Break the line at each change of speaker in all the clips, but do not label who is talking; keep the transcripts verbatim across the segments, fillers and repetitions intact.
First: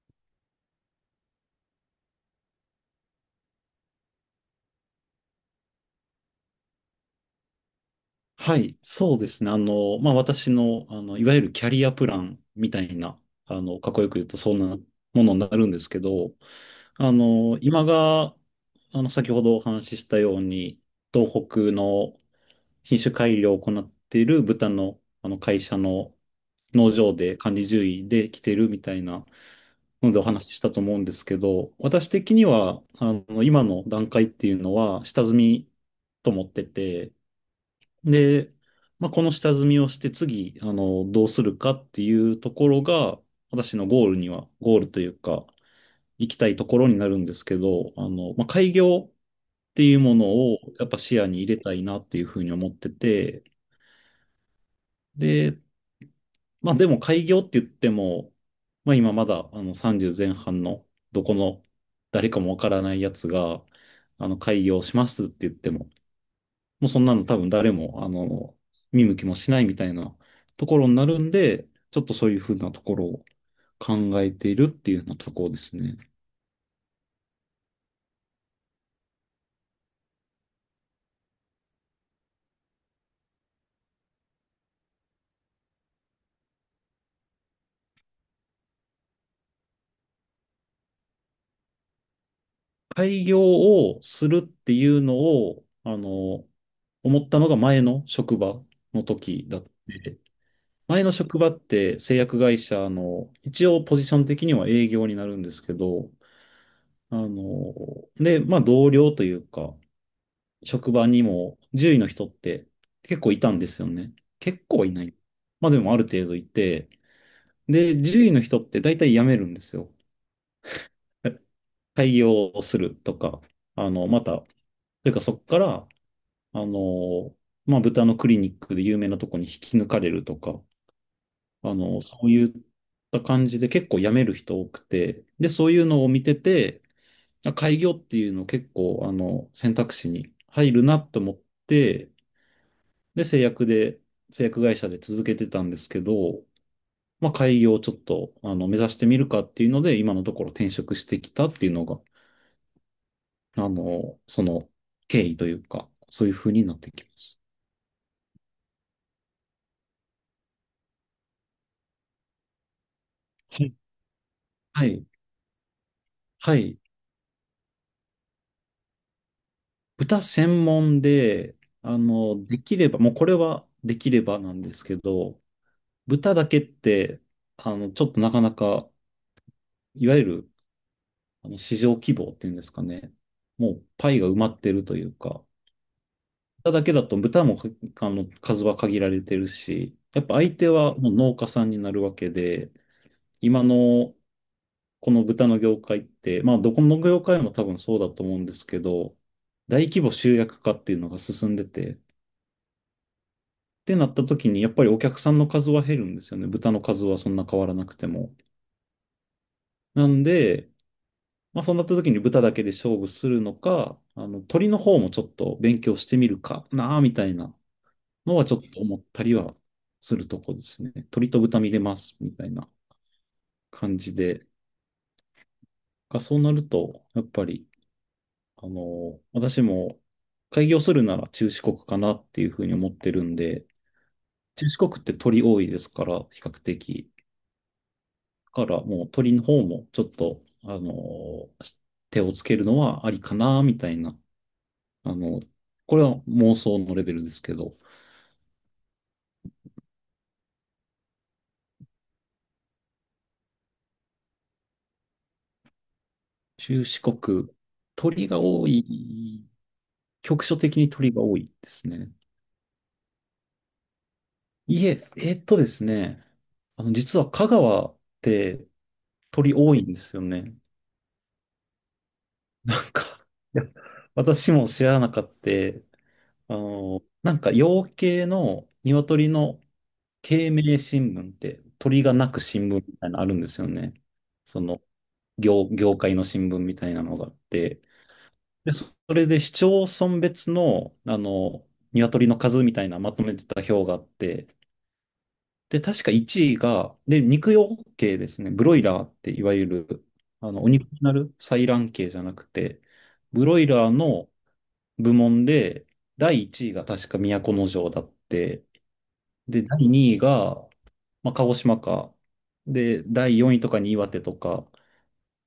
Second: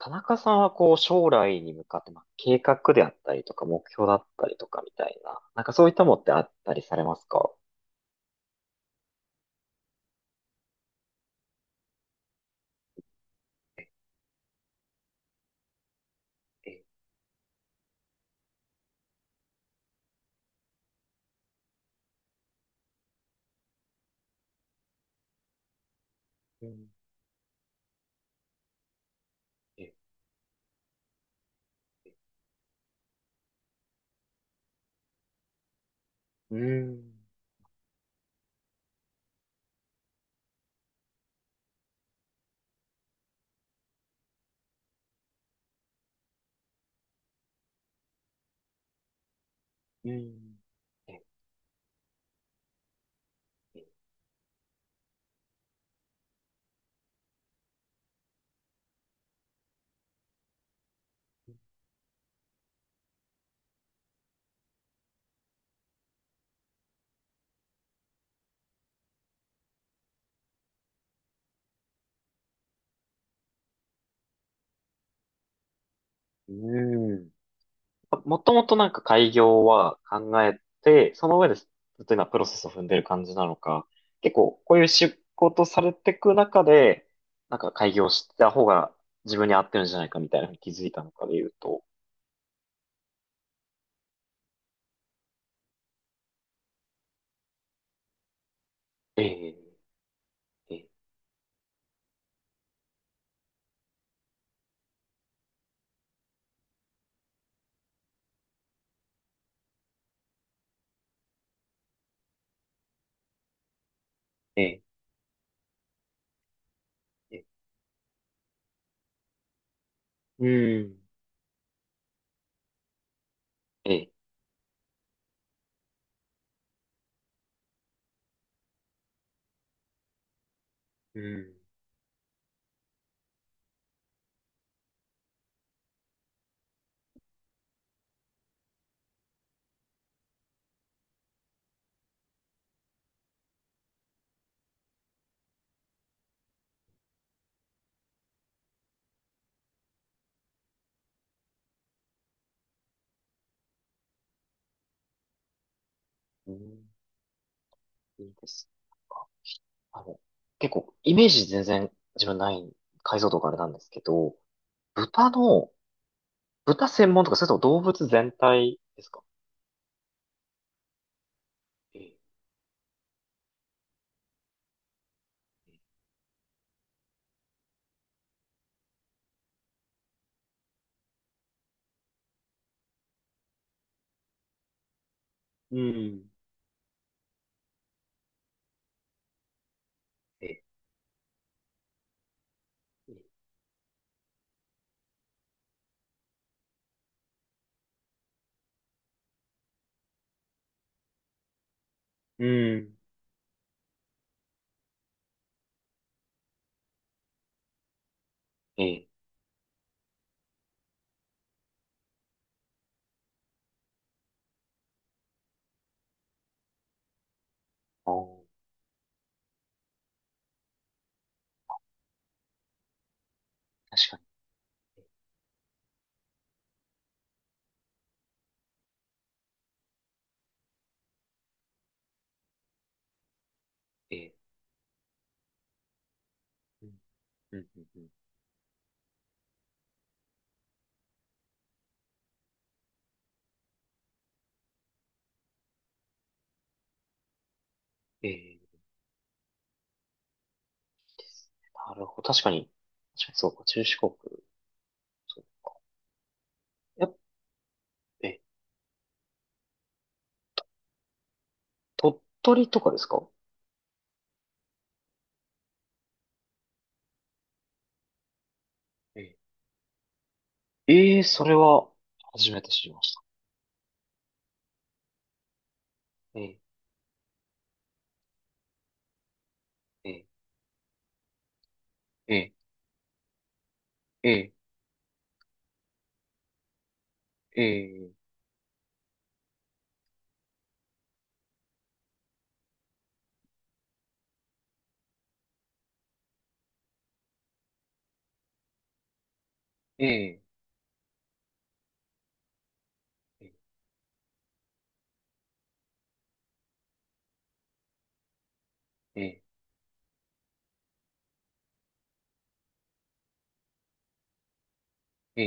田中さんはこう将来に向かって、まあ、計画であったりとか目標だったりとかみたいな、なんかそういったものってあったりされますか？
はい、そうですね。あの、まあ、私の、あの、いわゆるキャリアプランみたいな、あの、かっこよく言うと、そんなものになるんですけど、
え、え。
あの、今が、あの、先ほどお話ししたように、東北の品種改良を行っている豚の、あの、会社の
うん、
農場で管理獣医で来てるみたいな
え、
のでお話ししたと思うんですけど、私的には、あの、今の段階っていうのは、下積みと思っ
う
てて、
ん、
で、まあ、この下積みをして次、あの、どうするかっていうところが、私のゴールには、ゴールというか、行きたいところになるんですけど、あの、まあ、開業っていう
う
もの
ん、
をやっぱ視
え、
野に入れたいなっていうふうに思ってて、で、まあ、でも開業って言っても、まあ、今まだ、あの、さんじゅう前半の、どこの誰かもわからないやつが、あの、開業しますって言っても、もうそんなの多分誰も、あの、見向きもしないみたいなところになるんで、ちょっとそういうふうなところを考えているっていうようなところですね。
うん。あ、もともとなんか開業は考えて、その上でずっと今プロセスを踏んでる感じなのか、結構こういう仕事されていく中で、なんか開業した方が自分に合ってるんじゃないかみたいなのに気づいたのかで言うと？
開業をするっていうのを、あの、思ったのが前の職場の時
え
だって、
え、え、
前の職場って製薬会社の、一応ポジション的には営業になるんですけど、あの、で、まあ同僚というか、職場にも獣医の人って結構いたんですよね。結構
え、
はいない。まあでもある程度いて、
え、え、
で、獣医の人って大体辞めるんですよ。
うん。
開業をするとか、あ
え
の、
え。
また、というかそこから、あの、まあ豚のクリニックで有名なとこに引き抜かれるとか、
うん、
あの、そういった感じで結構辞める人多くて、で、そういうのを見てて、あ開業っていうの結構、あの、選択肢に入るなと思って、で、製薬で、製薬会社で続けてたんですけど、まあ、開業をちょっと、あの、目指してみるかっていうので、今のところ転職してきたっていうのが、あの、その経緯というか、そういう
う
風になっ
ん、
てきます。
いいですか。あの、結構、イメージ全然自分ない、解像度があれ
は
なん
い。
ですけど、
はい。
豚の、
はい。
豚専門とか、それとも動物全体ですか？
豚専門で、あ
ええ。
の、できれば、もうこれはできればなんですけど、豚だけって、あの、ちょっとなかなか、いわゆる、あの、市場規模っていうんですかね。もう、パイが埋まってるというか、
うん。
豚だけだと豚もかあの数は限られてるし、やっぱ相
え、
手はもう農家さんになるわけで、
ええ。
今のこの豚の業界って、まあどこの業界も多分そうだと思うんですけど、大規模集約化っていうのが進んでて、っ
うん。
てなった時にやっぱりお客さんの数は減るんですよね。豚の数はそんな変わらなくても。
ええ、
なんで、まあそうなった時に豚だけで勝負するのか、あの鳥の方もちょっと勉強してみるかなあみたいな
ああ、
のはちょっと思ったりはするとこですね。鳥と豚見れますみたいな感
確
じ
かに、
で。がそうなると、やっぱり、あの、私も開業するなら中四国かなっていうふうに思ってるんで、
ええ、
中四国って鳥多いですから、比較
うん。
的。
うん。うん。うん。
だからもう鳥の方もちょっと、あの、手をつけるのはありかな、みたいな。あの、これは妄想のレベルですけど、
ええ、いいですね。なるほど、確かに、確かにそうか、中四国、そう。
中四
やっ、
国、
え
鳥が
え、
多い、局所的に鳥が多いですね。
鳥取とかですか？
いえ、えーっとですね、あの、実は香川って
ええ、
鳥多いんですよね。
ええ、それは、初め て知
な
り
ん
ました。
か、いや私も知らなかった。
え
あ
え、
の、なんか養鶏の鶏の
え、え、
鶏鳴新聞って鳥が鳴く
え、
新聞みたいなのあるんですよね。
え、
その業、業界の新聞みたいなのがあっ
え、
て。
え、
で、そそれで市町村別の、あの、鶏の数みたいなまとめてた表があって、で、確かいちいが、で、肉用系ですね。ブロイラーっていわゆる、
え、
あの、お肉になる採卵系じゃなくて、ブ
え、
ロイラーの部門で、だいいちいが確か都城だって、で、だいにいが、まあ、鹿児島か、で、だいよんいとかに岩手とか、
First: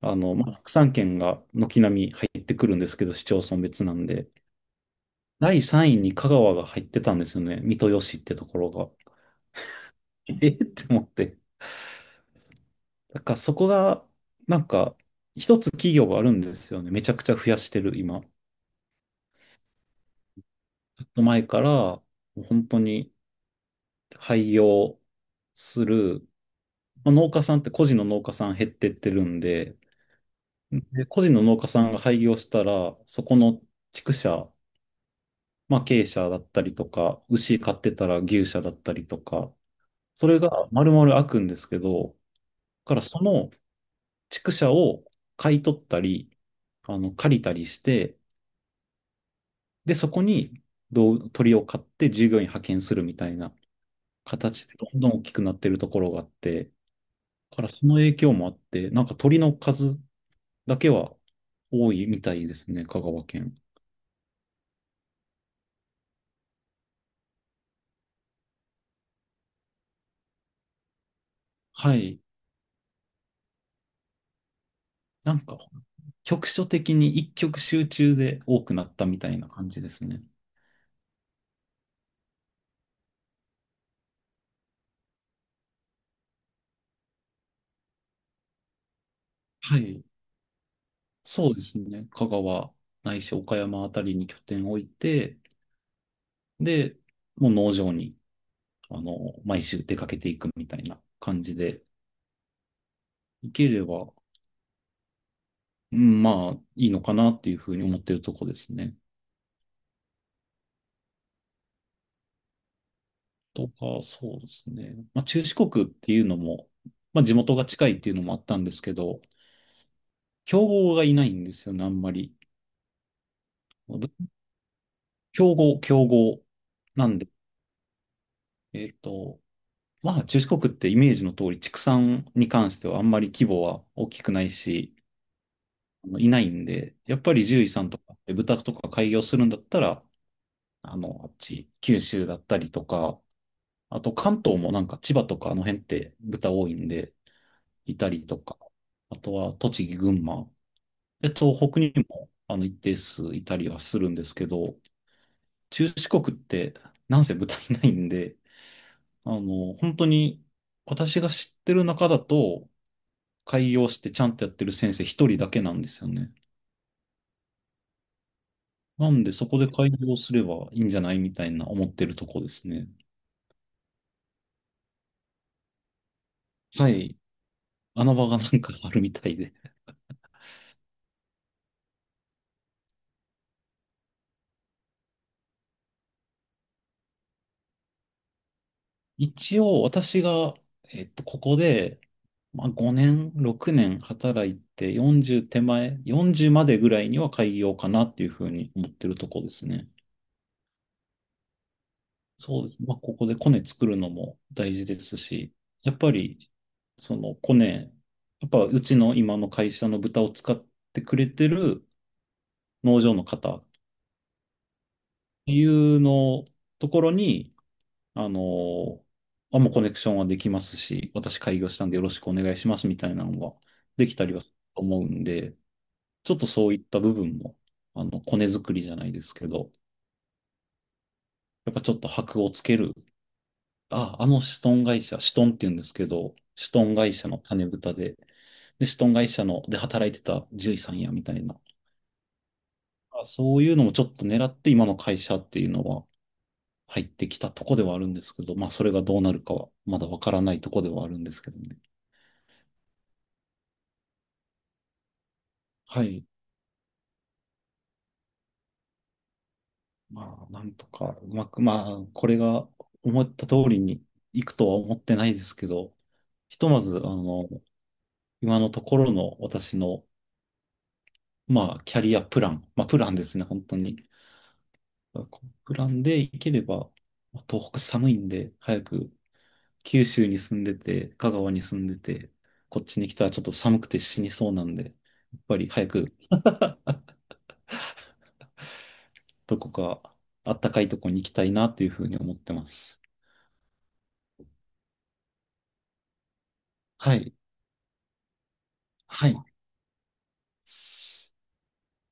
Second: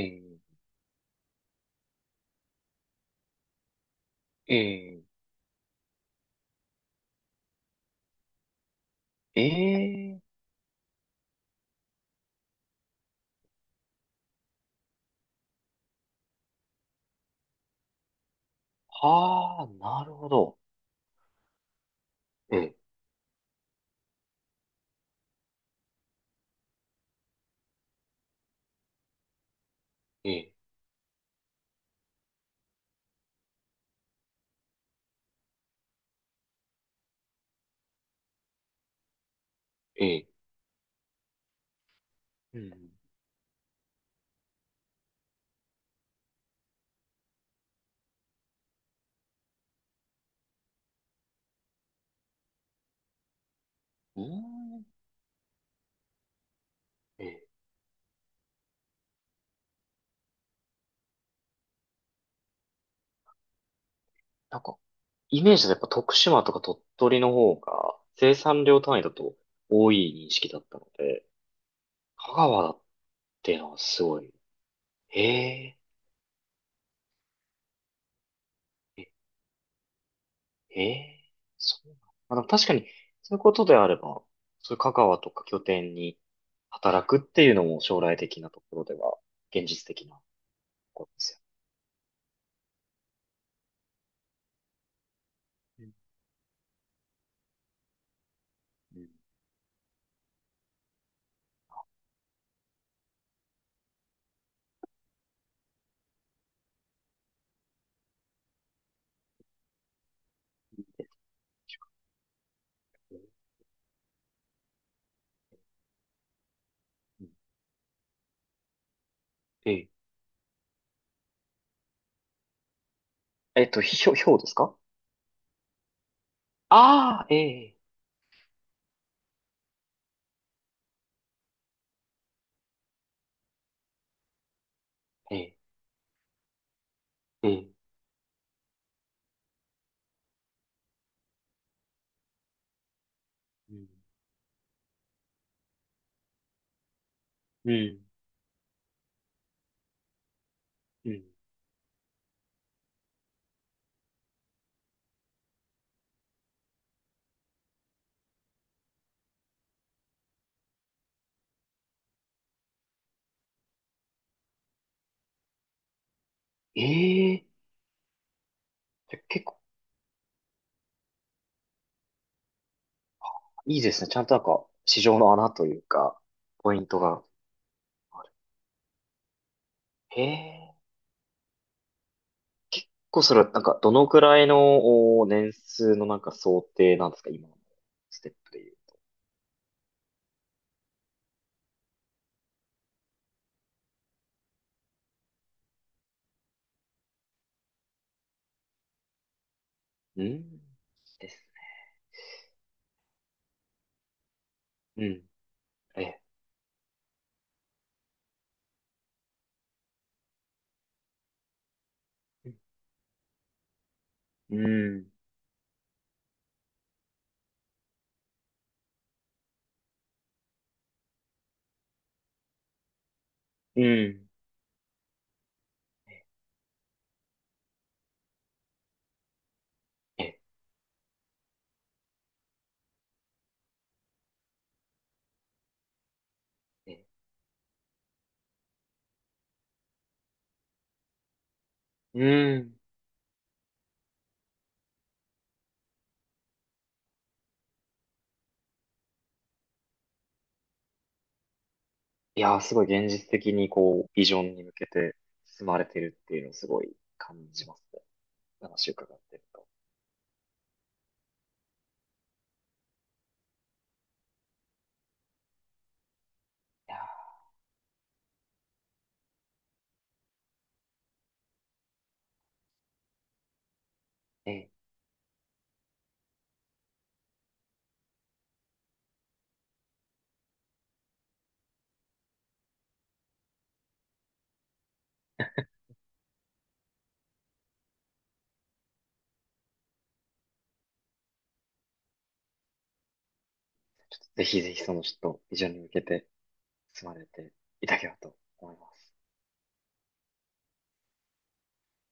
あの、まあ、副産県が軒並み入ってくるんですけど、市町村別なんで、
え、え、
だいさんいに香川が入ってたんですよね。三豊市ってところが。
え、
えーって思って。だからそこが、なんか、一つ企業があるんですよね。めちゃくちゃ増やしてる、今。ちょ
はあ、なるほど。
っと前から、もう本
え、
当に廃業する、まあ、農家さんって個人の農家さん減ってってるんで、
え、
で個人の農家さんが廃業したら、そこの畜舎、まあ鶏舎だったりとか、牛飼ってたら牛舎だったりとか、
え、
それが丸々開くんですけど、だ
うん、
からその畜舎を買い取ったり、あの、借りたりして、で、そこにどう鳥を買って従業員派遣するみたいな
う
形で
ん、
どんどん大きくなってるところがあって、
え、
だからその影響もあって、なんか鳥の数だけは多いみたいですね、香川県。
なんか、イメージだとやっぱ徳島とか鳥取の方が生産量単位だと多い認識だったので、
はい。
香川だっていうのはすごい。
なんか
え
局所的に一極集中で多くなっ
え、
たみたいな感じですね。
ええー、そうなん。まあ、でも確かに、そういうことであれば、そういう香川とか拠点に働くっていうのも将来的なところでは、現
は
実
い。
的なことです
そうですね。香川ないし岡山あたりに拠点を置いて、
よ。うん、
で、もう農場に、
う
あ
ん、
の、毎週出かけていくみたいな感じで、行ければうん、まあ、いいのかなっていうふうに思ってるとこですね。とか、そうですね。まあ、中四国っていうのも、ま
う
あ、
ん、
地元が近いっていうのもあったんですけど、
ええ、
競合がいないんですよね、あんまり。
えっと、ひょ、ひょうですか
競合、競合。なん
ああ、
で、
ええ、
えっと、まあ、中四国ってイメージの通り、畜産に関してはあんまり規模は大きくないし、
ええ、
あのいないんで、やっぱり
え
獣
え、
医さんとかって豚とか開業するんだったら、あの、あっち、九州だったりとか、
うん、
あと関東もなんか千葉とかあの辺って豚多いんで、
う
い
ん、
たりとか、あとは栃木、群馬、
うん、うん。
で、東北にもあの一定数いたりはするんですけど、中四国ってなんせ豚いないんで、あの、本当に私が知ってる中だと、開業してちゃんとやってる先生一人だけなんですよね。
ええ、
な
じゃ
んで
結
そ
構
こで開業すればいいんじゃないみたいな思ってるとこですね。
いいですね。ちゃんとなんか、市場の穴というか、ポイン
は
ト
い。
が
穴
あ
場
る。
がなんかあるみたいで。
へえ。結構それはなんかどのくらいのお年数のなんか想定なんですか今のステップで
一応私が、えっと、ここで、まあ、ごねん、ろくねん働いてよんじゅう手前、よんじゅうまでぐらいには開業かなっていうふうに思ってるとこですね。
言う。うん。です
そうです。まあ、ここでコネ作るのも大事で
ね。う
す
ん。
し、やっ
え
ぱ
え。
り、そのコネ、やっぱうちの今の会社の豚を使ってくれてる農場の方っ
うん。
ていうのところに、あの、あ、もうコネクションはできますし、私開業したんでよろしくお願いしますみたいなのが
う
でき
ん。
たりはすると思うんで、ちょっとそういった部分も、あの、コネ作りじゃないですけど、
ええ。
やっぱちょっと箔をつける。あ、あのシトン会社、シトンって言うんですけど、シト
え
ン
え。
会社の種豚で、で、シトン会社ので働いてた獣医さんやみたいな、
うん。
あそういうのもちょっと狙って今の会社っていうのは入ってきたとこではあるんですけど、まあそれがどうなるかはまだわからないとこではあるんですけどね。
いやー、すごい現実的にこう、ビジョンに向けて進まれて
は
るっ
い。
ていうのをすごい感じますね。話を伺ってると。
まあ、なんとか、うまく、まあ、これが思った通りにいくとは思ってないですけど、ひとま
い
ず、
や
あの、今のところの私の、まあ、キャリアプラン、まあ、プランですね、本当に。
ー、ええ。
このプランでいければ、まあ東北寒いんで、早く九州に住んでて、香川に住んでて、こっちに来たらちょっと寒くて死にそうなんで、やっぱり早くどこか暖かいとこに行きたいなというふうに思ってます。
ぜひぜひそのちょっとビジョンに向けて進
は
まれ
い。
ていただければと思います。
はい。